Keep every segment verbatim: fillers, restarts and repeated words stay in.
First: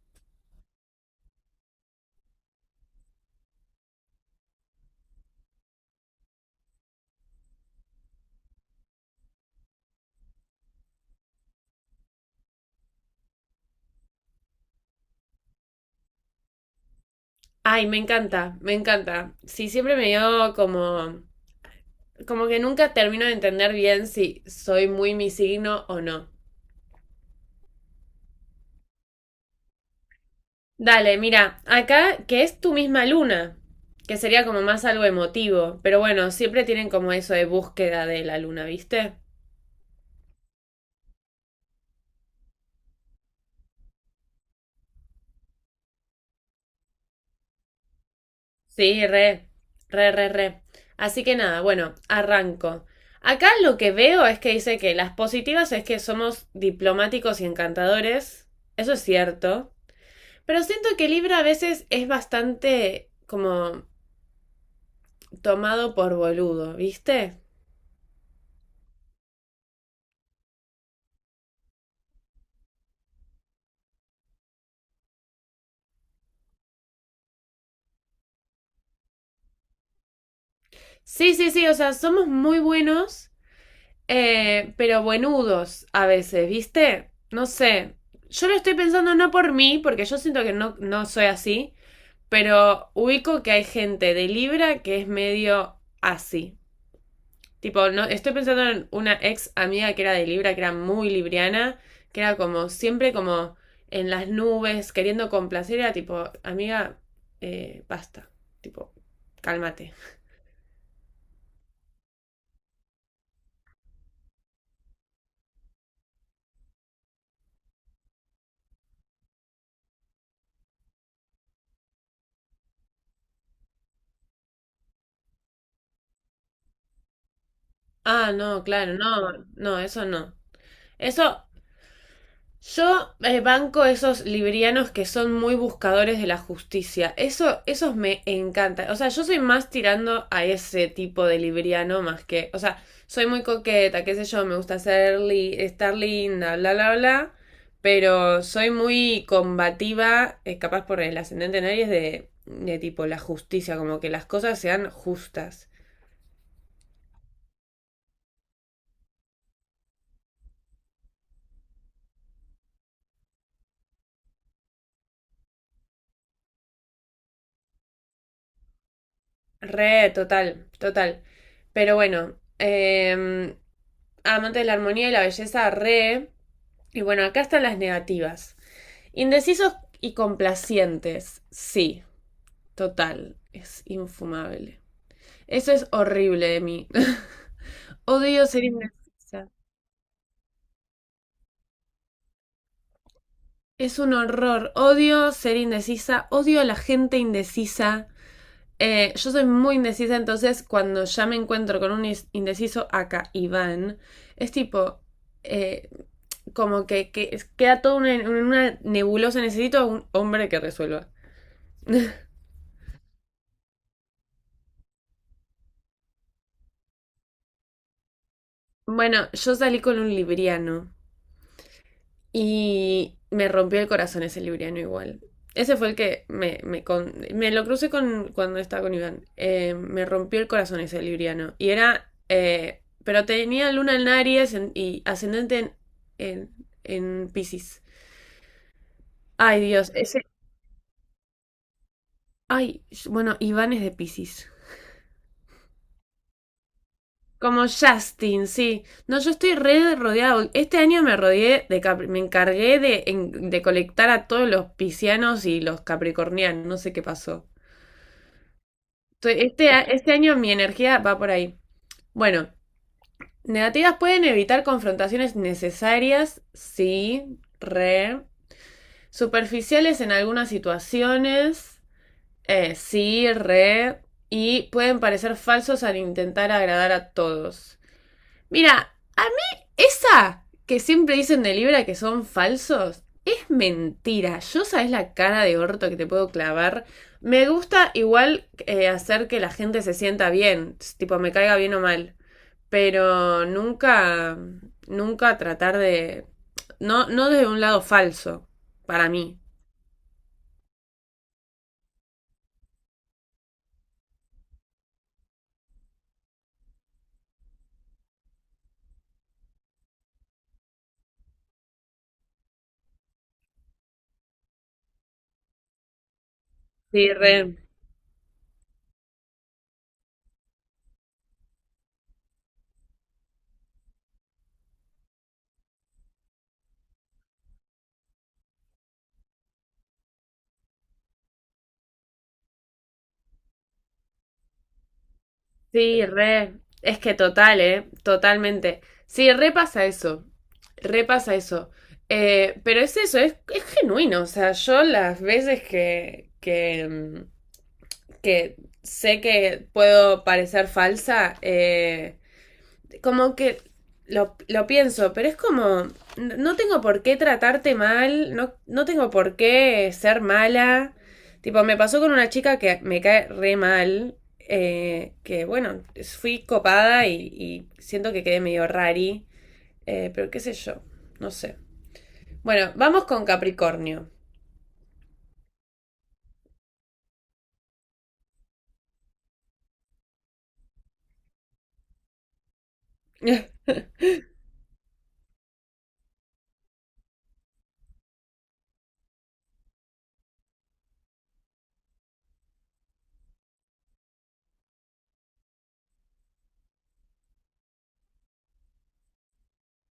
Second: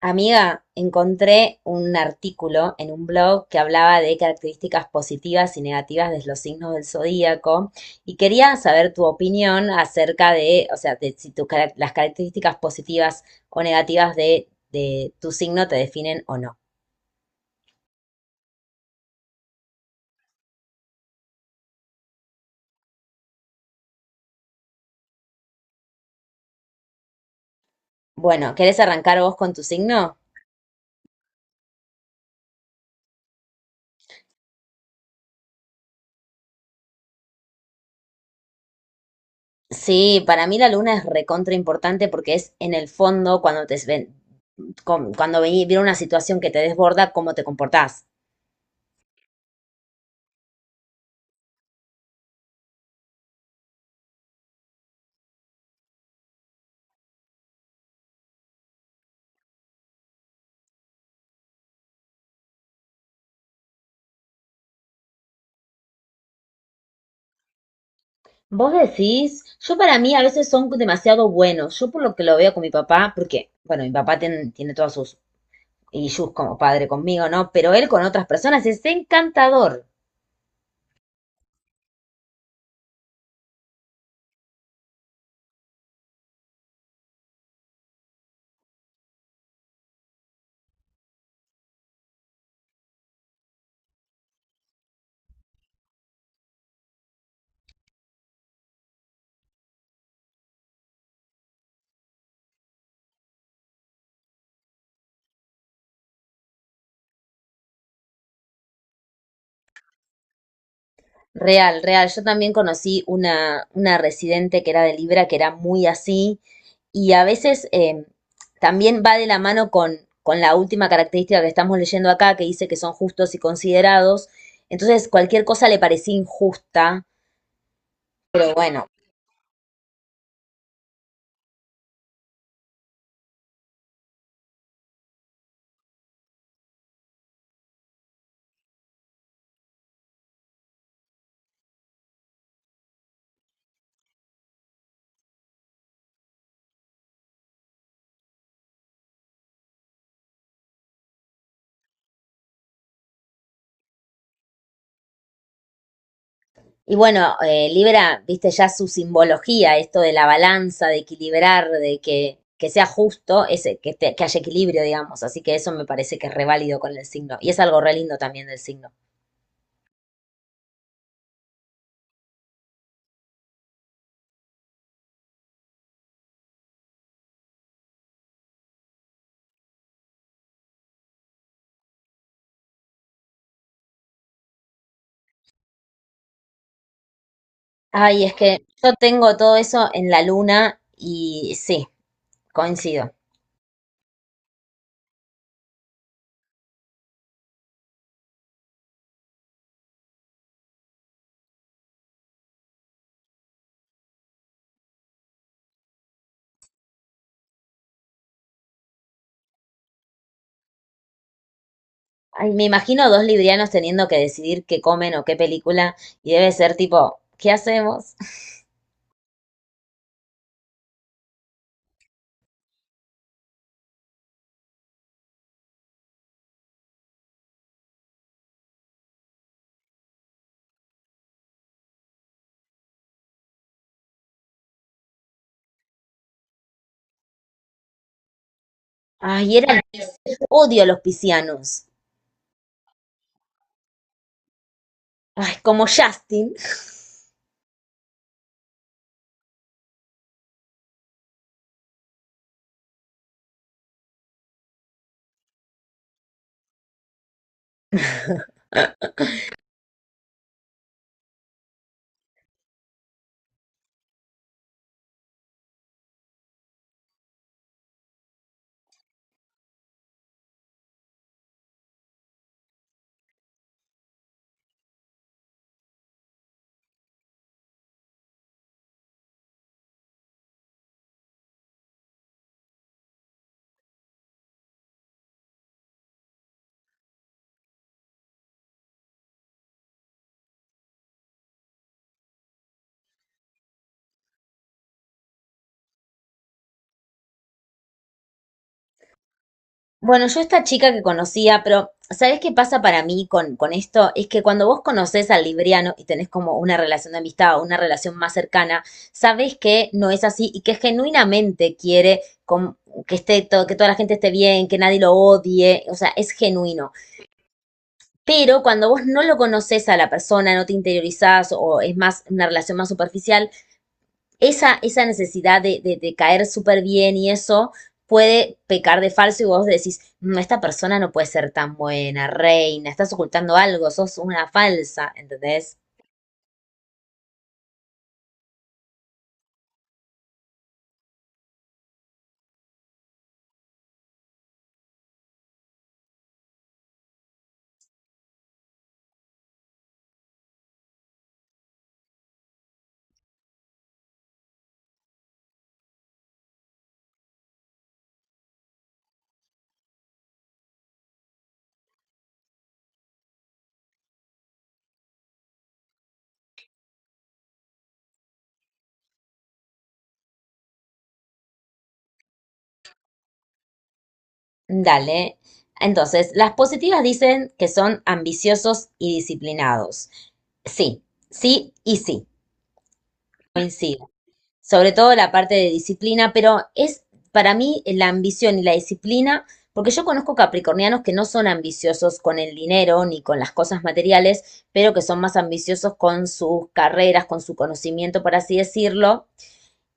Amiga, encontré un artículo en un blog que hablaba de características positivas y negativas de los signos del zodíaco y quería saber tu opinión acerca de, o sea, de si tus carac- las características positivas o negativas de, de tu signo te definen o no. Ay, me encanta, me encanta. Sí, siempre me dio como. Como que nunca termino de entender bien si soy muy mi signo o no. Bueno, ¿querés arrancar vos con tu signo? Dale, mira, acá que es tu misma luna, que sería como más algo emotivo, pero bueno, siempre tienen como eso de búsqueda de la luna, ¿viste? Sí, para mí la luna es recontra importante porque es en el fondo cuando te ven- con- cuando ve- viene una situación que te desborda, cómo te comportás. Sí, re, re, re, re. Así que nada, bueno, arranco. Acá lo que veo es que dice que las positivas es que somos diplomáticos y encantadores. Eso es cierto. Pero siento que Libra a veces es bastante como tomado por boludo, ¿viste? Vos decís, yo para mí a veces son demasiado buenos. Yo por lo que lo veo con mi papá, porque, bueno, mi papá tiene, tiene todas sus issues como padre conmigo, ¿no? Pero él con otras personas es encantador. Sí, sí, sí, o sea, somos muy buenos, eh, pero buenudos a veces, ¿viste? No sé. Yo lo estoy pensando no por mí, porque yo siento que no, no soy así, pero ubico que hay gente de Libra que es medio así. Tipo, no, estoy pensando en una ex amiga que era de Libra, que era muy libriana, que era como siempre como en las nubes, queriendo complacer, era tipo, amiga, eh, basta, tipo, cálmate. Real, real. Yo también conocí una, una residente que era de Libra, que era muy así. Y a veces eh, también va de la mano con, con la última característica que estamos leyendo acá, que dice que son justos y considerados. Entonces, cualquier cosa le parecía injusta, Ah, pero no, bueno. claro, no, no, eso no. Eso Yo, eh, banco esos librianos que son muy buscadores de la justicia. Eso, esos me encantan. O sea, yo soy más tirando a ese tipo de libriano más que. O sea, soy muy coqueta, qué sé yo, me gusta ser li- estar linda, bla, bla, bla. Pero soy muy combativa, eh, capaz por el ascendente en Aries, de, de tipo la justicia, como que las cosas sean justas. Y bueno, eh, Libra, viste ya su simbología, esto de la balanza, de equilibrar, de que, que sea justo, ese, que, te- que haya equilibrio, digamos. Así que eso me parece que es re válido con el signo. Y es algo re lindo también del signo. Re, total, total. Pero bueno, eh, amante de la armonía y la belleza, re. Y bueno, acá están las negativas. Indecisos y complacientes, sí, total, es infumable. Eso es horrible de mí. Ay, es Odio ser que yo tengo indecisa. todo eso en la luna y sí, coincido. Es un horror. Odio ser indecisa. Odio a la gente indecisa. Eh, yo soy muy indecisa, entonces cuando ya me encuentro con un indeciso acá, Iván, es tipo, eh, como que, que queda todo en una, una nebulosa, necesito a un hombre que resuelva. Ay, me imagino dos librianos teniendo que decidir qué comen o qué película y debe ser tipo, ¿qué hacemos? Bueno, yo salí con un libriano. Y me rompió el corazón ese libriano igual. Ese fue el que me, me, con- me lo crucé con, cuando estaba con Iván. Eh, me rompió el corazón ese libriano. Y era... eh, pero tenía luna en Aries en- y ascendente en, en, en Piscis. Ay, Ay, eran, Dios, ese. odio a los piscianos. Ay, bueno, Iván es de Piscis. Ay, como Justin. Como Justin, sí. No, yo estoy re rodeado. Este año me rodeé de Capri- me encargué de, en- de colectar a todos los piscianos y los capricornianos. No sé qué pasó. Estoy- Este, a- este año mi energía va por ahí. Bueno, negativas pueden evitar confrontaciones necesarias, sí, re. Superficiales en algunas situaciones, eh, sí, re. Y pueden parecer falsos al intentar agradar a todos. Mira, a mí esa que siempre dicen de Libra que son falsos es mentira. Yo sabes la cara de orto que te puedo clavar. Me gusta igual eh, hacer que la gente se sienta bien, tipo me caiga bien o mal, pero nunca, nunca tratar de, no, no desde un lado falso, para mí. Bueno, yo esta chica que conocía, pero ¿sabés qué pasa para mí con, con esto? Es que cuando vos conocés al libriano y tenés como una relación de amistad o una relación más cercana, sabés que no es así y que genuinamente quiere com- que esté todo, que toda la gente esté bien, que nadie lo odie, o sea, es genuino. Sí, re. Pero cuando vos no lo conoces a la persona, no te interiorizás o es más una relación más superficial, esa, esa necesidad de, de- de caer súper bien y eso puede pecar de falso y vos decís, "Mm, esta persona no puede ser tan buena, reina, estás ocultando algo, sos una falsa, ¿entendés? Sí, re. Es que total, ¿eh? Totalmente. Sí, repasa eso. Repasa eso. Eh, pero es eso, es, es genuino. O sea, yo las veces que, que, mm, que sé que puedo parecer falsa, eh, como que lo, lo pienso, pero es como, no tengo por qué tratarte mal, no, no tengo por qué ser mala. Tipo, me pasó con una chica que me cae re mal, eh, que bueno, fui copada y, y siento que quedé medio rari, eh, pero qué sé yo, no sé. Bueno, vamos con Capricornio. Dale. Entonces, las positivas dicen que son ambiciosos y disciplinados. Sí, sí y sí, coincido. Sobre todo la parte de disciplina, pero es para mí la ambición y la disciplina, porque yo conozco capricornianos que no son ambiciosos con el dinero ni con las cosas materiales, pero que son más ambiciosos con sus carreras, con su conocimiento, por así decirlo.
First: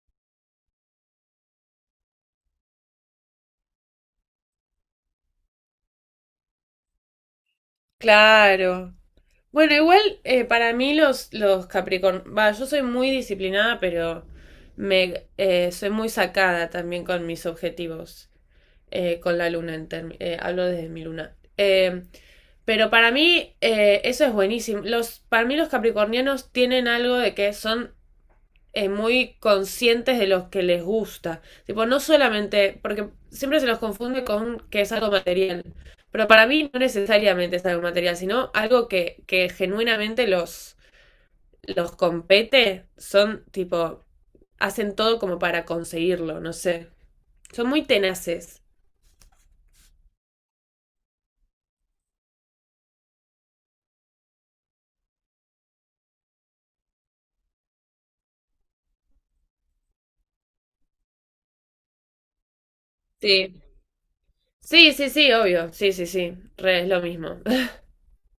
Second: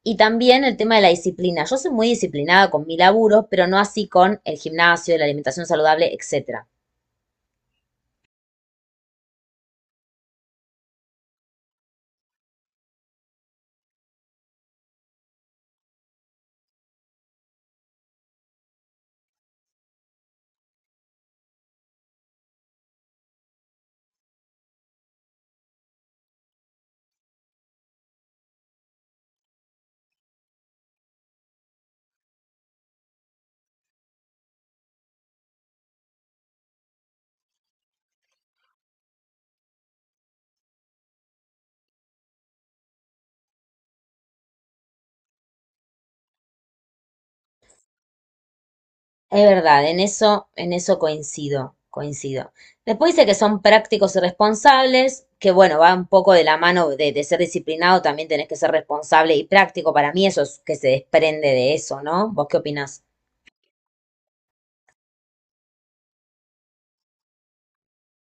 Y también el tema de la disciplina. Yo soy muy disciplinada con mi laburo, pero no así con el gimnasio, la alimentación saludable, etcétera. Claro. Bueno, igual eh, para mí los, los Capricorn, va, yo soy muy disciplinada, pero me eh, soy muy sacada también con mis objetivos, eh, con la luna, en term- eh, hablo desde mi luna. Eh, pero para mí eh, eso es buenísimo. Los, para mí los capricornianos tienen algo de que son eh, muy conscientes de los que les gusta. Tipo, no solamente, porque siempre se los confunde con que es algo material, pero para mí no necesariamente es algo material, sino algo que, que genuinamente los, los compete, son tipo, hacen todo como para conseguirlo, no sé. Son muy tenaces. Es verdad, en eso, en eso coincido, coincido. Después dice que son prácticos y responsables, que bueno, va un poco de la mano de, de ser disciplinado, también tenés que ser responsable y práctico. Para mí eso es que se desprende de eso, ¿no? ¿Vos qué opinás? Sí. Sí, sí, sí, obvio. Sí, sí, sí. Re, es lo mismo.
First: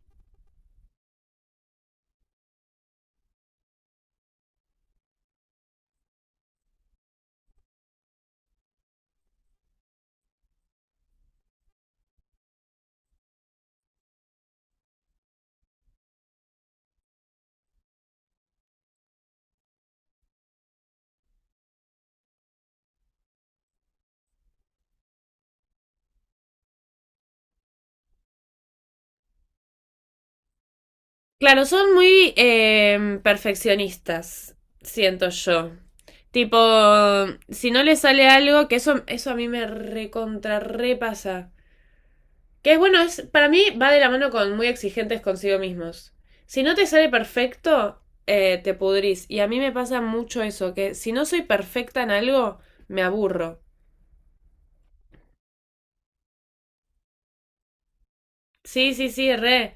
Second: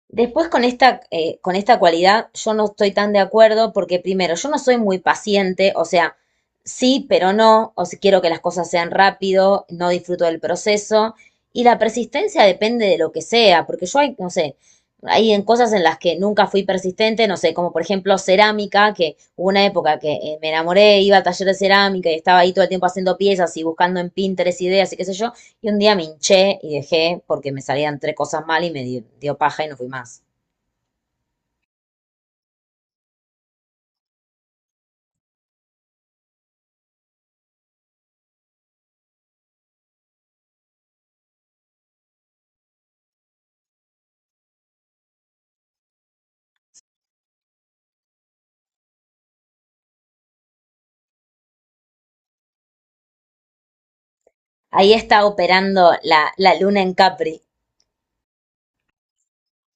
Después con esta, eh, con esta cualidad yo no estoy tan de acuerdo porque primero, yo no soy muy paciente, o sea, sí, pero no, o si quiero que las cosas sean rápido, no disfruto del proceso y la persistencia depende de lo que sea, porque yo hay, no sé, hay en cosas en las que nunca fui persistente, no sé, como por ejemplo cerámica, que hubo una época que eh, me enamoré, iba al taller de cerámica y estaba ahí todo el tiempo haciendo piezas y buscando en Pinterest ideas y qué sé yo, y un día me hinché y dejé porque me salían tres cosas mal y me di- dio, paja y no fui más. Claro, son muy em, perfeccionistas, siento yo. Tipo, si no le sale algo, que eso, eso a mí me recontra repasa. Que es bueno, es, para mí va de la mano con muy exigentes consigo mismos. Si no te sale perfecto, eh, te pudrís. Y a mí me pasa mucho eso, que si no soy perfecta en algo, me aburro. Ahí está operando la, la luna en Capri. Sí, sí, sí, re.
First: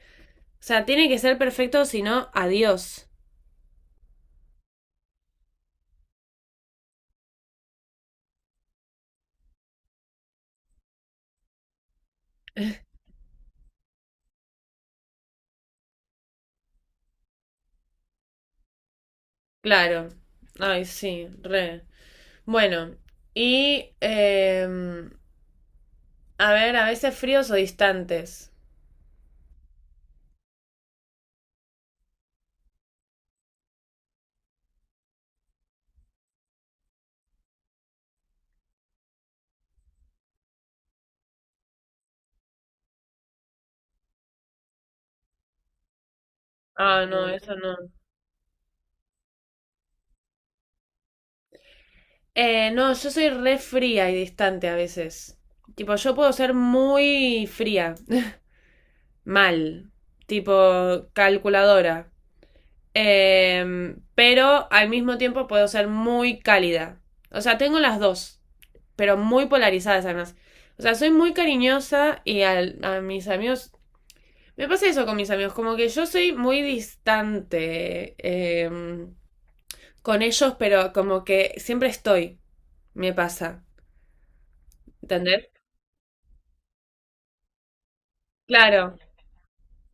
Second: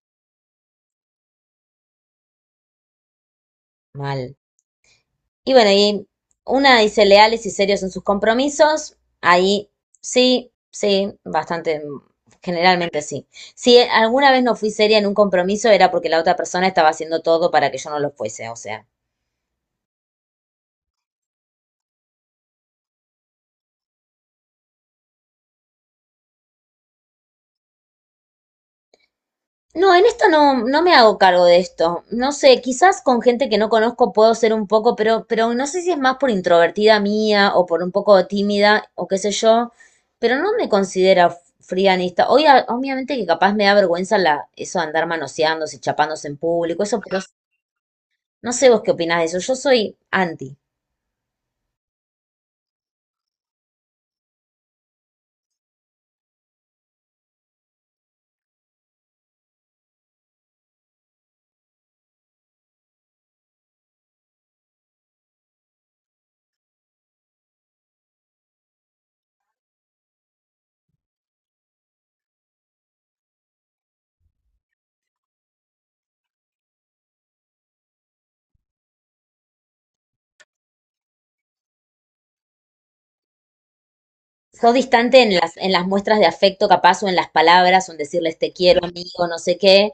O sea, tiene que ser perfecto, si no, adiós. Mal. Y bueno, y una dice leales y serios en sus compromisos. Ahí sí, sí, bastante, generalmente sí. Si alguna vez no fui seria en un compromiso era porque la otra persona estaba haciendo todo para que yo no lo fuese, o sea. Claro. Ay, sí, re. Bueno, y em, a ver, a veces fríos o distantes. No, en esto no, no me hago cargo de esto. No sé, quizás con gente que no conozco puedo ser un poco, pero, pero no sé si es más por introvertida mía o por un poco tímida o qué sé yo, pero no me considero fría frianista. Hoy, a- obviamente que capaz me da vergüenza la, eso de andar manoseándose, chapándose en público, eso, Ah, pero no. Mm. Eso no. no sé vos qué opinás de eso. Yo soy anti. Eh, no, yo soy re fría y distante a veces. Tipo, yo puedo ser muy fría, mal, tipo calculadora. Em, pero al mismo tiempo puedo ser muy cálida. O sea, tengo las dos, pero muy polarizadas además. O sea, soy muy cariñosa y al- a mis amigos. Me pasa eso con mis amigos, como que yo soy muy distante eh, con ellos, pero como que siempre estoy, me pasa, Soy distante en ¿entendés? las, en las muestras de afecto capaz o en las palabras o en decirles te quiero, Claro, amigo, no sé qué.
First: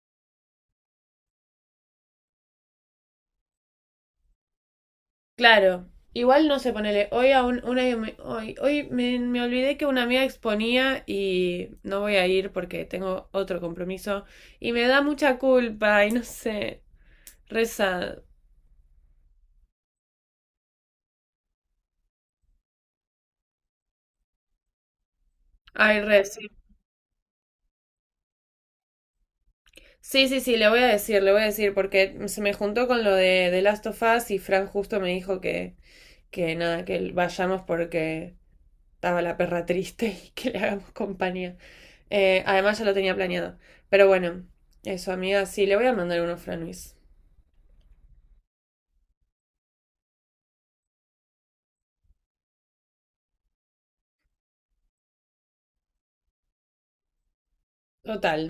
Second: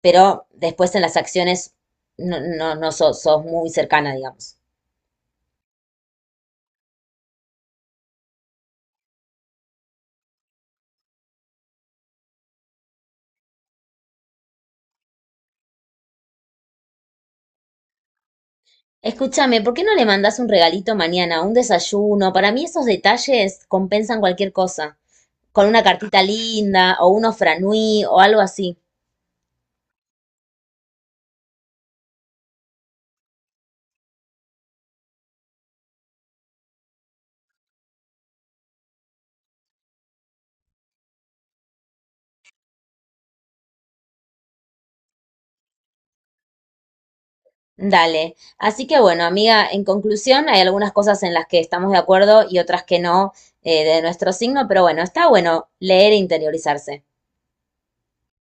Pero después en las acciones no, no, no sos, sos muy cercana, digamos. claro. Igual no sé, ponele, hoy a un- una me- hoy, hoy me, me olvidé que una amiga exponía y no voy a ir porque tengo otro compromiso y me da mucha culpa y no sé, reza. Escúchame, ¿por qué no le mandas un regalito mañana, un desayuno? Para mí esos detalles compensan cualquier cosa. Con una Ay, cartita re, sí. linda o unos franui o algo así. Sí, sí, sí, le voy a decir, le voy a decir porque se me juntó con lo de The Last of Us y Fran justo me dijo que que nada, que vayamos porque estaba la perra triste y que le hagamos compañía. Eh, además ya lo tenía planeado. Pero bueno, eso, amiga, sí, le voy a mandar uno a Fran Luis. Dale. Así que bueno, amiga, en conclusión, hay algunas cosas en las que estamos de acuerdo y otras que no, eh, de nuestro signo, pero bueno, está bueno leer e interiorizarse. Total,